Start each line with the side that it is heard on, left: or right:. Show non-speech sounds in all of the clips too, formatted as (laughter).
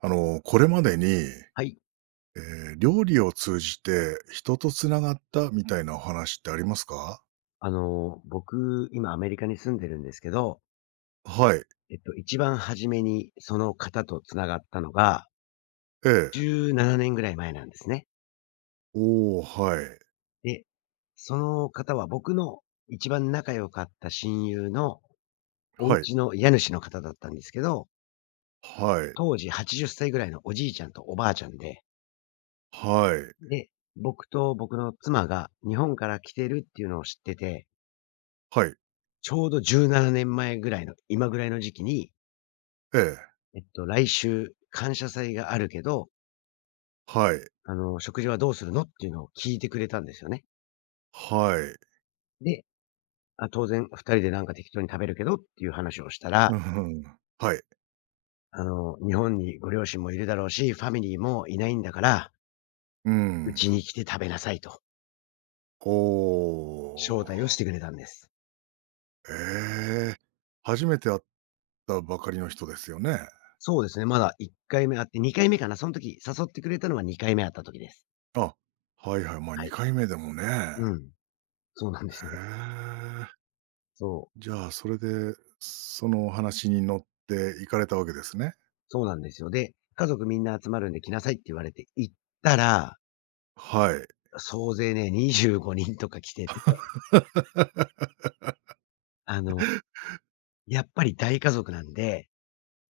right: これまでに、
left: はい。
right: え料理を通じて人とつながったみたいなお話ってありますか？
left: 僕、今アメリカに住んでるんですけど、
right: はい、
left: 一番初めにその方とつながったのが、
right: ええ。
left: 17年ぐらい前なんですね。
right: おお、はい、
left: で、その方は僕の一番仲良かった親友のお
right: はい、
left: 家の家主の方だったんですけど、
right: はい、
left: 当時80歳ぐらいのおじいちゃんとおばあちゃんで、
right: はい、
left: で、僕と僕の妻が日本から来てるっていうのを知ってて、
right: はい、
left: ちょうど17年前ぐらいの、今ぐらいの時期に、
right: ええ、
left: 来週感謝祭があるけど、
right: はい、
left: 食事はどうするのっていうのを聞いてくれたんですよね。
right: はい。
left: で、あ、当然2人でなんか適当に食べるけどっていう話をしたら、
right: うんうん。はい、
left: 日本にご両親もいるだろうし、ファミリーもいないんだから、
right: う
left: う
right: ん。
left: ちに来て食べなさいと、
right: おー、
left: 招待をしてくれたんです。
right: ええ、初めて会ったばかりの人ですよね？
left: そうですね、まだ1回目あって、2回目かな、その時誘ってくれたのは2回目あった時です。
right: あ、はいはい、ま、あ
left: はい。
right: 2回目でもね。
left: うん。そうなんです
right: へ
left: よ。
right: え。
left: そう。
right: じゃあ、それで、そのお話に乗って行かれたわけですね。
left: そうなんですよ。で、家族みんな集まるんで来なさいって言われて行ったら、
right: はい。
left: 総勢ね、25人とか来てて、
right: (laughs)
left: あのやっぱり大家族なんで、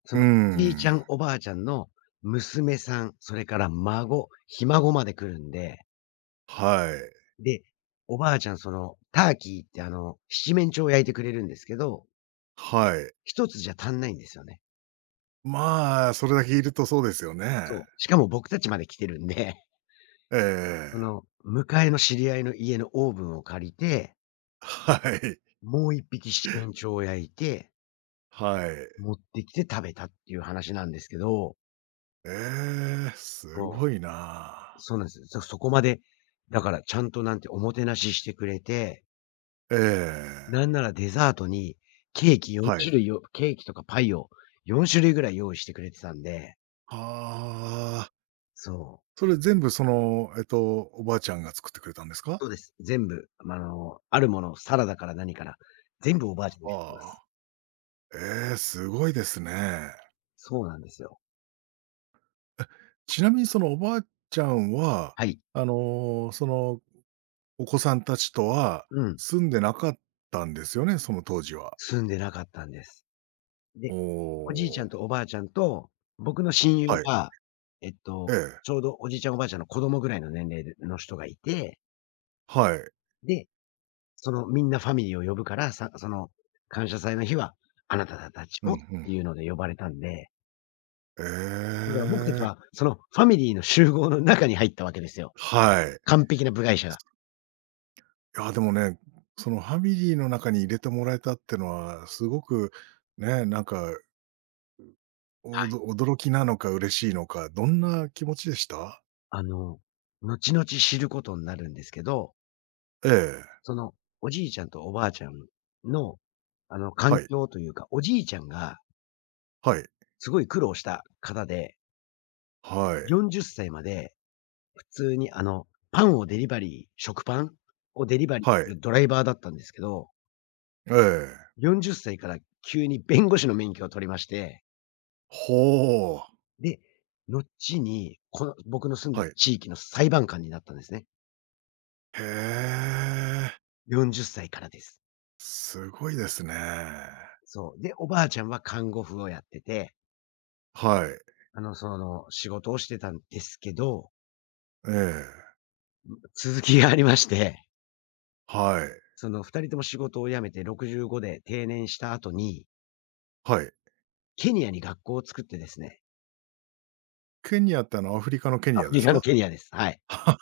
left: そ
right: うー
left: のおじいちゃ
right: ん。
left: ん、おばあちゃんの娘さん、それから孫、ひ孫まで来るんで、
right: はい。
left: で、おばあちゃん、ターキーって七面鳥を焼いてくれるんですけど、
right: はい。
left: 一つじゃ足んないんですよね。
right: まあ、それだけいるとそうですよね。
left: そう。しかも僕たちまで来てるんで、(laughs)
right: ええ。
left: 向かいの知り合いの家のオーブンを借りて、
right: はい。
left: もう一匹七面鳥を焼いて、
right: はい。
left: 持ってきて食べたっていう話なんですけど、
right: ええ、す
left: そ
right: ご
left: う。
right: いな。
left: そうなんですよ。そそこまで、だからちゃんとなんておもてなししてくれて、
right: え
left: な
right: え。
left: んならデザートに
right: はい。
left: ケーキとかパイを4種類ぐらい用意してくれてたんで、
right: ああ、
left: そう、
right: それ全部その、おばあちゃんが作ってくれたんですか？
left: そうです。全部、あるもの、サラダから何から、全部おばあちゃんがやってま
right: あ
left: す。
right: あ、ええ、すごいですね。
left: そうなんですよ。
right: ちなみにそのおばあちゃんは、
left: はい。
right: そのお子さんたちとは
left: うん。
right: 住んでなかったんですよね、その当時は。
left: 住んでなかったんです。で、
right: お
left: おじいちゃん
right: お。
left: とおばあちゃんと、僕の親友
right: はい。
left: が、えっと、
right: ええ。
left: ちょうどおじいちゃんおばあちゃんの子供ぐらいの年齢での人がいて、
right: はい。
left: で、みんなファミリーを呼ぶから、その、感謝祭の日は、あなたたち
right: うんう
left: もって
right: ん。
left: いうので呼ばれたんで、だ
right: え
left: から僕たち
right: え。
left: は、そのファミリーの集合の中に入ったわけですよ。
right: はい。
left: 完璧な部外者が。
right: いや、でもね、そのファミリーの中に入れてもらえたってのは、すごくね、なんか、おど驚きなのか嬉しいのか、どんな気持ちでした？
left: あの、後々知ることになるんですけど、
right: ええ。
left: その、おじいちゃんとおばあちゃんの、環
right: はい。
left: 境というか、おじいちゃんが
right: はい。
left: すごい苦労した方で、
right: はい。
left: 40歳まで普通に、パンをデリバリー食パンをデリバリ
right: は
left: ーす
right: い。
left: るドライバーだったんですけど
right: ええ。
left: 40歳から急に弁護士の免許を取りまして、
right: ほお。
left: で、後に、この僕の住んでる
right: はい。
left: 地域の裁判官になったんですね。
right: へえ、
left: 40歳からです。
right: すごいですね。
left: そう。で、おばあちゃんは看護婦をやってて、
right: はい。
left: 仕事をしてたんですけど、
right: ええ、
left: 続きがありまして、
right: はい、
left: その2人とも仕事を辞めて65で定年した後に、
right: はい。
left: ケニアに学校を作ってですね、
right: ケニアってあのアフリカのケ
left: ア
right: ニア
left: フ
right: で
left: リ
right: す
left: カの
right: か？
left: ケニアです。はい。
right: (laughs) は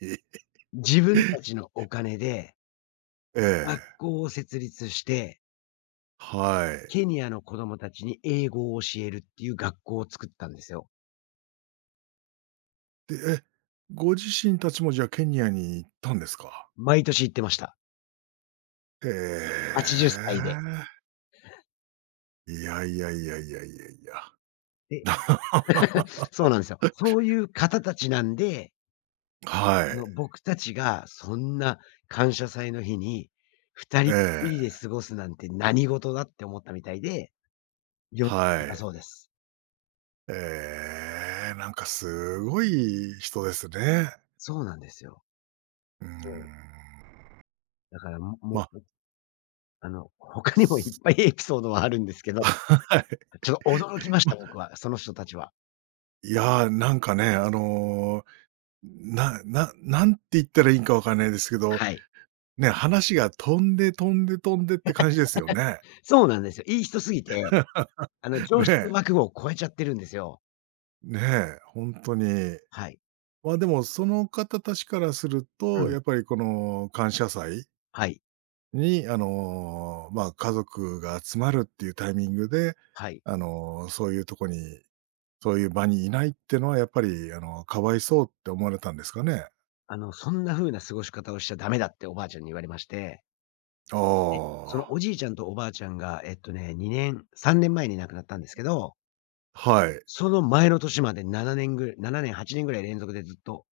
right: い。
left: 自分た
right: (laughs)
left: ちのお金で
right: え
left: 学
right: え、
left: 校を設立して
right: はい。
left: ケニアの子供たちに英語を教えるっていう学校を作ったんですよ。
right: で、え、ご自身たちもじゃあケニアに行ったんですか？
left: 毎年行ってました。
right: へ
left: 80歳で。
right: え。いやいやいやいやいやいや。
left: で、
right: (laughs)
left: そうなんですよ。そういう方たちなんで、
right: はい。
left: 僕たちがそんな感謝祭の日に、2人っ
right: え
left: きりで
right: え、
left: 過ごすなんて何事だって思ったみたいで、よ
right: は
left: だ
right: い。
left: そうです。
right: ええ、なんかすごい人ですね。
left: そうなんですよ。
right: うー
left: そう。
right: ん。
left: だから、もも
right: まあ
left: う、他にもいっぱいエピソードはあるんですけど、
right: はい。(laughs)
left: ちょっと驚きまし
right: ま、
left: た、僕は、その人たちは。
right: いや、なんかね、なななんて言ったらいいんかわかんないですけど、
left: はい。
right: ね、話が飛んで飛んで飛んでって感じですよね。
left: そうなんですよ。いい人すぎて常
right: ね
left: 識の
right: え。
left: 枠を超えちゃってるんですよ。
right: ねえ、ほんとに。
left: はい。
right: ま、でもその方たちからする
left: う
right: と、
left: ん。
right: やっぱりこの感謝祭
left: はい。
right: に、あの、ま、家族が集まるっていうタイミングで、
left: はい。
right: そういうとこに、そういう場にいないってのはやっぱり、あの、かわいそうって思われたんですかね？
left: そんな風な過ごし方をしちゃダメだっておばあちゃんに言われまして、
right: あ
left: で、そのお
right: あ。
left: じいちゃんとおばあちゃんが、2年、3年前に亡くなったんですけど、
right: はい。
left: その前の年まで7年、8年ぐらい連続でずっと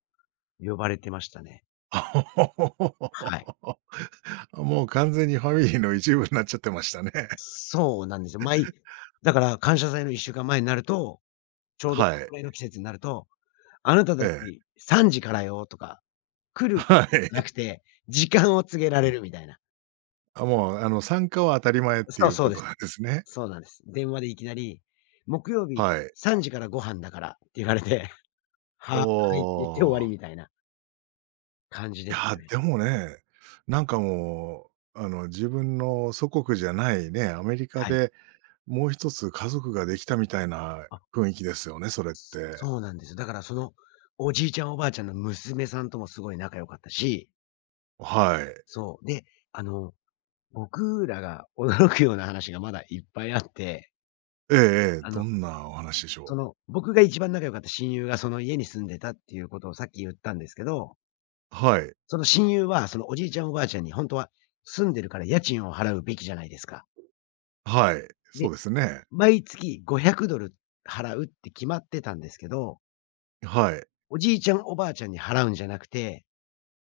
left: 呼ばれてましたね。はい。
right: (laughs) もう完全にファミリーの一部になっちゃってましたね。(laughs)
left: そうなんですよ。だから感謝祭の1週間前になると、ちょうどこ
right: は
left: れ
right: い。
left: ぐらいの季節になるとあなたた
right: え
left: ち
right: え。
left: 3時からよとか、来
right: (laughs)
left: るこ
right: は
left: とじゃな
right: い。
left: くて、時間を告げら
right: う
left: れ
right: ん。
left: るみたいな。
right: あ、もう、あの、参加は当たり前って
left: そ
right: い
left: う
right: う
left: そう
right: こ
left: で
right: と
left: す。
right: なんですね。
left: そうなんです。電話でいきなり、木曜日
right: はい。
left: 3時からご飯だからって言われて、(laughs) はーいって
right: お
left: 言って終わ
right: お。
left: りみたいな感じ
right: い
left: でし
right: や、
left: たね。
right: でもね、なんかもう、あの、自分の祖国じゃないね、アメリカ
left: はい。
right: でもう一つ家族ができたみたいな
left: あ、
right: 雰囲気ですよね、それって。
left: そうなんですよ。だからその、おじいちゃんおばあちゃんの娘さんともすごい仲良かったし、
right: はい。
left: そう、で、あの、僕らが驚くような話がまだいっぱいあって、
right: ええええ、
left: あの
right: どんなお話でしょ
left: 僕が一番仲良かった親友がその家に住んでたっていうことをさっき言ったんですけど、
right: う？はい。
left: その親友は、そのおじいちゃんおばあちゃんに本当は住んでるから家賃を払うべきじゃないですか。
right: はい、
left: で、
right: そうですね。
left: 毎月 $500 払うって決まってたんですけど、
right: はい。
left: おじいちゃんおばあちゃんに払うんじゃなくて、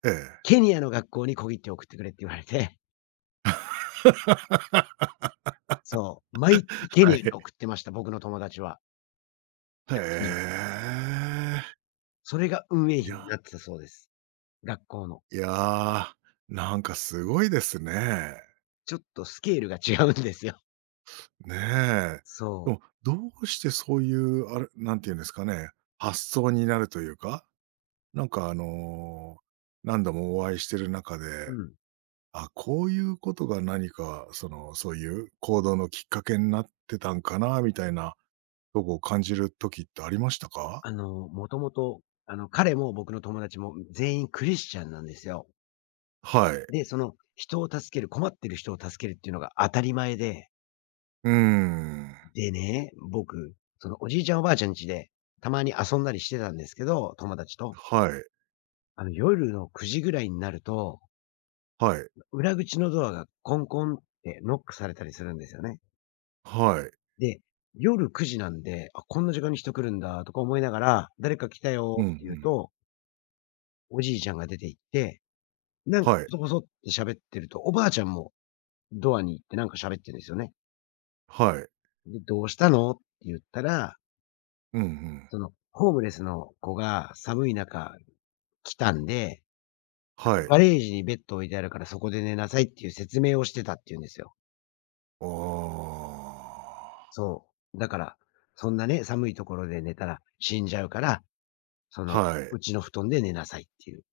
right: ええ。
left: ケニアの学校に小切手て送ってくれって言われて、
right: (laughs)
left: (laughs) そう、毎月ケ
right: は
left: ニアに
right: い。
left: 送ってました、僕の友達は。
right: へ
left: 家賃を。
right: え。
left: それが運営
right: い
left: 費に
right: や、
left: なってたそうです。学校の。
right: いやー、なんかすごいですね。
left: ちょっとスケールが違うんですよ。
right: ねえ。
left: そ
right: で
left: う。
right: も、どうしてそういう、あれ、なんていうんですかね、発想になるというか、なんかあの、何度もお会いしてる中
left: う
right: で、
left: ん。
right: あ、こういうことが何か、その、そういう行動のきっかけになってたんかなみたいなとこを感じる時ってありましたか？
left: もともと、彼も僕の友達も全員クリスチャンなんですよ。
right: はい。
left: で、人を助ける、困ってる人を助けるっていうのが当たり前で、
right: うーん。
left: でね、僕、そのおじいちゃんおばあちゃん家で、たまに遊んだりしてたんですけど、友達と。
right: はい、
left: 夜の9時ぐらいになると、
right: はい、
left: 裏口のドアがコンコンってノックされたりするんですよね。
right: はい。
left: で、夜9時なんで、あ、こんな時間に人来るんだとか思いながら、誰か来たよ
right: うん
left: っ
right: う
left: て言う
right: ん。
left: と、おじいちゃんが出て行って、なんか、
right: はい、
left: こそこそって喋ってると、おばあちゃんもドアに行ってなんか喋ってるんですよね。
right: はい。
left: で、どうしたのって言ったら、
right: うんうん。
left: そのホームレスの子が寒い中来たんで、
right: はい。
left: ガレージにベッド置いてあるからそこで寝なさいっていう説明をしてたって言うんですよ。
right: ああ。
left: そう。だから、そんなね、寒いところで寝たら死んじゃうから、その、
right: はい、
left: うちの布団で寝なさいっていう。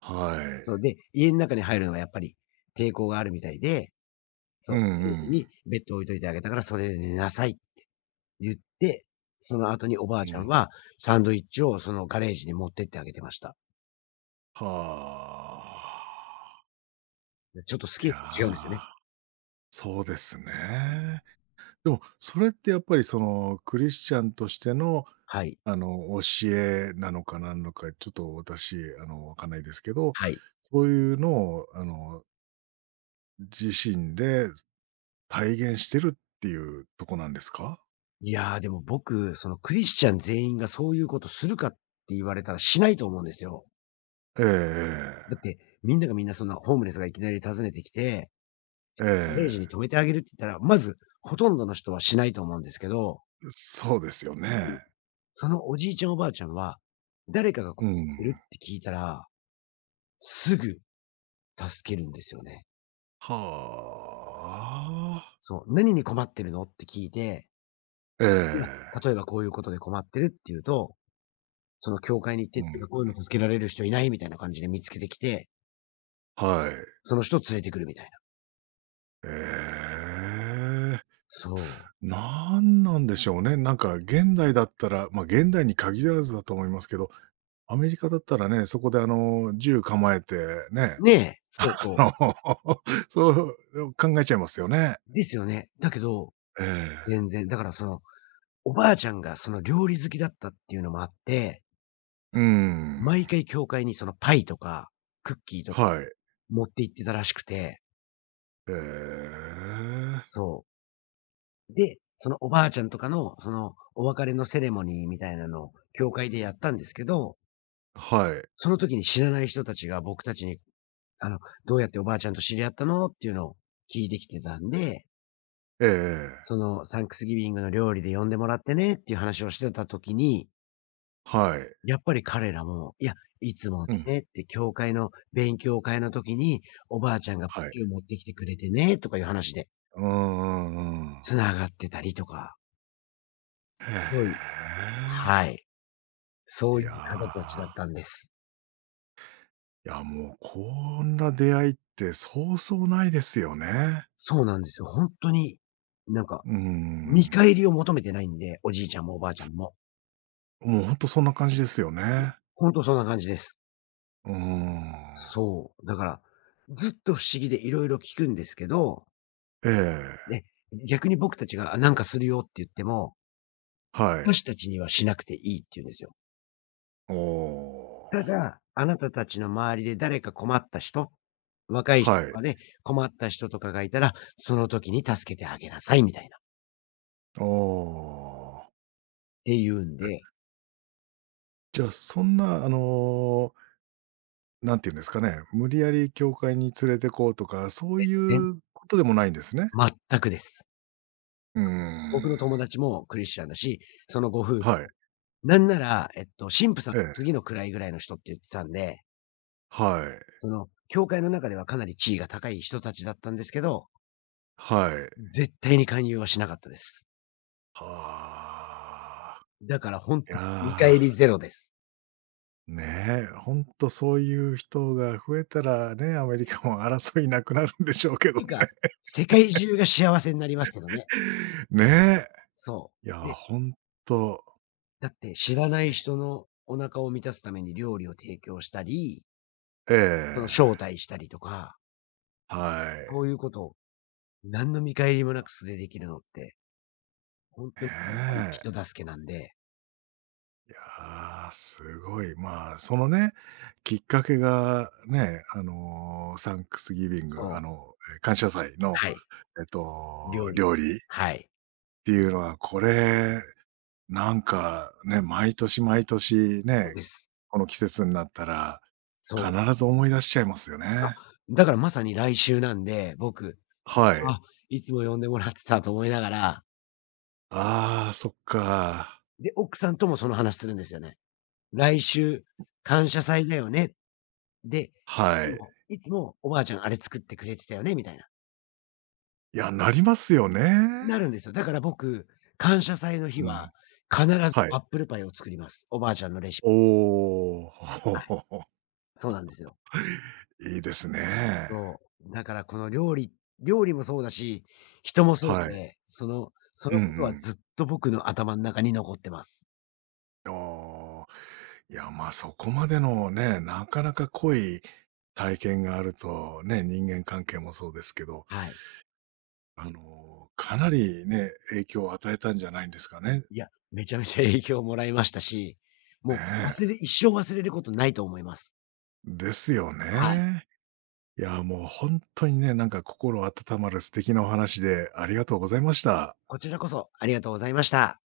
right: は
left: そ
right: い。
left: う。で、家の中に入るのはやっぱり抵抗があるみたいで、そ
right: う
left: う、
right: ん
left: ガレー
right: う
left: ジ
right: ん。
left: にベッド置いといてあげたからそれで寝なさいって言って、その後におばあ
right: う
left: ちゃん
right: ん。
left: は、サンドイッチをそのガレージに持ってってあげてました。
right: はあ。
left: ちょっとス
right: い
left: ケール違うんですよね。
right: や、そうですね。でも、それってやっぱりその、クリスチャンとしての、
left: はい。
right: あの、教えなのかなんのか、ちょっと私、あの、わかんないですけど、
left: はい。
right: そういうのを、あの、自身で体現してるっていうとこなんですか？
left: いや、でも僕、そのクリスチャン全員がそういうことするかって言われたらしないと思うんですよ。
right: えええ
left: だっ
right: え。
left: て、みんながみんなそんなホームレスがいきなり訪ねてきて、
right: え
left: ガレージに
right: え。
left: 止めてあげるって言ったら、まず、ほとんどの人はしないと思うんですけど、
right: そうですよね。
left: そのおじいちゃんおばあちゃんは、誰かが来っ
right: う
left: て
right: ん。
left: るって聞いたら、すぐ助けるんですよね。
right: はあ。
left: そう、何に困ってるのって聞いて、
right: え
left: いや、
right: え。
left: 例えばこういうことで困ってるって言うと、その教会に行って
right: う
left: っていうか、
right: ん。
left: こういうの助けられる人いないみたいな感じで見つけてきて、
right: はい。
left: その人を連れてくるみたいな。
right: ええ。
left: そ
right: なんなんでしょうね。なんか現代だったら、まあ、現代に限らずだと思いますけど、アメリカだったらね、そこであの、銃構えてね、
left: う。ねえ、そう
right: (laughs)
left: そ
right: あの、(laughs) そう考えちゃいますよね。
left: う。ですよね。だけど、
right: ええ。
left: 全然、だからその、おばあちゃんがその料理好きだったっていうのもあって、
right: うーん。
left: 毎回教会にそのパイとか、クッキーとか
right: はい。
left: 持って行ってたらしくて、
right: ええ。
left: そう。で、そのおばあちゃんとかの、そのお別れのセレモニーみたいなのを教会でやったんですけど、
right: はい。
left: その時に知らない人たちが僕たちに、あの、どうやっておばあちゃんと知り合ったのっていうのを聞いてきてたんで、
right: えええ
left: そ
right: え。
left: のサンクスギビングの料理で呼んでもらってねっていう話をしてた時に、
right: はい。
left: やっぱり彼らも、いや、いつも
right: うん、
left: ねって教会の勉強会の時におばあちゃんが
right: はい。
left: ピュー持ってきてくれてねとかいう話で
right: うんうんうん。
left: 繋がってたりとか、す
right: へ
left: ごい、はい。そ
right: え。
left: う
right: い
left: い
right: や、
left: う方たちだったんです。
right: いや、もうこんな出会いってそうそうないですよね。
left: そうなんですよ。ほんとに、なんか、
right: うー
left: 見
right: ん。
left: 返りを求めてないんで、おじいちゃんもおばあちゃんも。
right: もうほんとそんな感じですよ
left: いや、
right: ね。
left: ほんとそんな感じです。
right: うーん。
left: そう。だから、ずっと不思議で色々聞くんですけど、
right: ええ、
left: ね、逆に僕たちが「あ、なんかするよ」って言っても、
right: はい。
left: 私たちにはしなくていいって言うんですよ。
right: おお。
left: ただ、あなたたちの周りで誰か困った人、若い人
right: は
left: と
right: い。
left: かで困った人とかがいたら、その時に助けてあげなさいみたいな、っ
right: おお。
left: て言うん
right: え、
left: で、
right: じゃあそんなあのなんて言うんですかね、無理やり教会に連れてこうとか、そうい
left: ぜん
right: うことでもないんですね。
left: 全くです。
right: うー
left: 僕の
right: ん。
left: 友達もクリスチャンだし、そのご夫婦、
right: はい。
left: なんなら、神父さん
right: ええ。
left: 次の位ぐらいの人って言ってたんで、
right: はい。
left: その、教会の中ではかなり地位が高い人たちだったんですけど、
right: はい。
left: 絶対に勧誘はしなかったです。
right: はあ。
left: だからほん
right: い
left: とに見返
right: や、
left: りゼロです。
right: ねえ、ほんとそういう人が増えたらね、アメリカも争いなくなるんでしょうけど
left: てい
right: ね。
left: うか、世界中が幸せになりますけどね。
right: ねえ。
left: そ
right: いや、
left: う。で、
right: ほんと。
left: だって知らない人のお腹を満たすために料理を提供したり、
right: え
left: その招
right: え。
left: 待したりとか、
right: は
left: そ
right: い。
left: ういうことを何の見返りもなく素でできるのって、ほん
right: ね
left: とに本般に人
right: え。
left: 助けなんで、
right: ああ、すごい。まあ、そのね、きっかけがね、あの、サンクスギビング、
left: そ
right: あ
left: う、
right: の、え、感謝祭の、
left: はい、料理、
right: 料理っ
left: はい、
right: ていうのは、これ、なんかね、毎年毎年
left: そう
right: ね、
left: です。
right: この季節になったら、
left: そ
right: 必
left: う。
right: ず思い出しちゃいますよ
left: あ、
right: ね。
left: だからまさに来週なんで、僕、
right: はい。
left: あ、いつも呼んでもらってたと思いながら、
right: ああ、そっか。
left: で、奥さんともその話するんですよね。来週、感謝祭だよね。で、
right: は
left: で
right: い。
left: も、いつもおばあちゃんあれ作ってくれてたよね、みたいな。
right: いや、なりますよね。
left: なるんですよ。だから僕、感謝祭の日
right: うん。
left: は、必ず
right: はい。
left: アップルパイを作ります。おばあちゃんのレシピ。
right: お
left: はい。
right: お。
left: そうなんですよ。
right: (laughs) いいですね。
left: そう。だからこの料理もそうだし、人もそう
right: はい。
left: で、そのそ
right: う
left: のことは
right: ん
left: ずっと僕の頭の中に残ってます。
right: うん。おあ、いや、ま、そこまでのね、なかなか濃い体験があると、ね、人間関係もそうですけど、
left: はい。
right: あの、かなりね、影響を与えたんじゃないんですかね。
left: いや、めちゃめちゃ影響をもらいましたし、もう
right: ね
left: 忘れ
right: え。
left: 一生忘れることないと思います。
right: ですよ
left: はい。
right: ね。いや、もう本当にね、なんか心温まる素敵なお話でありがとうございました。はい。
left: こちらこそありがとうございました。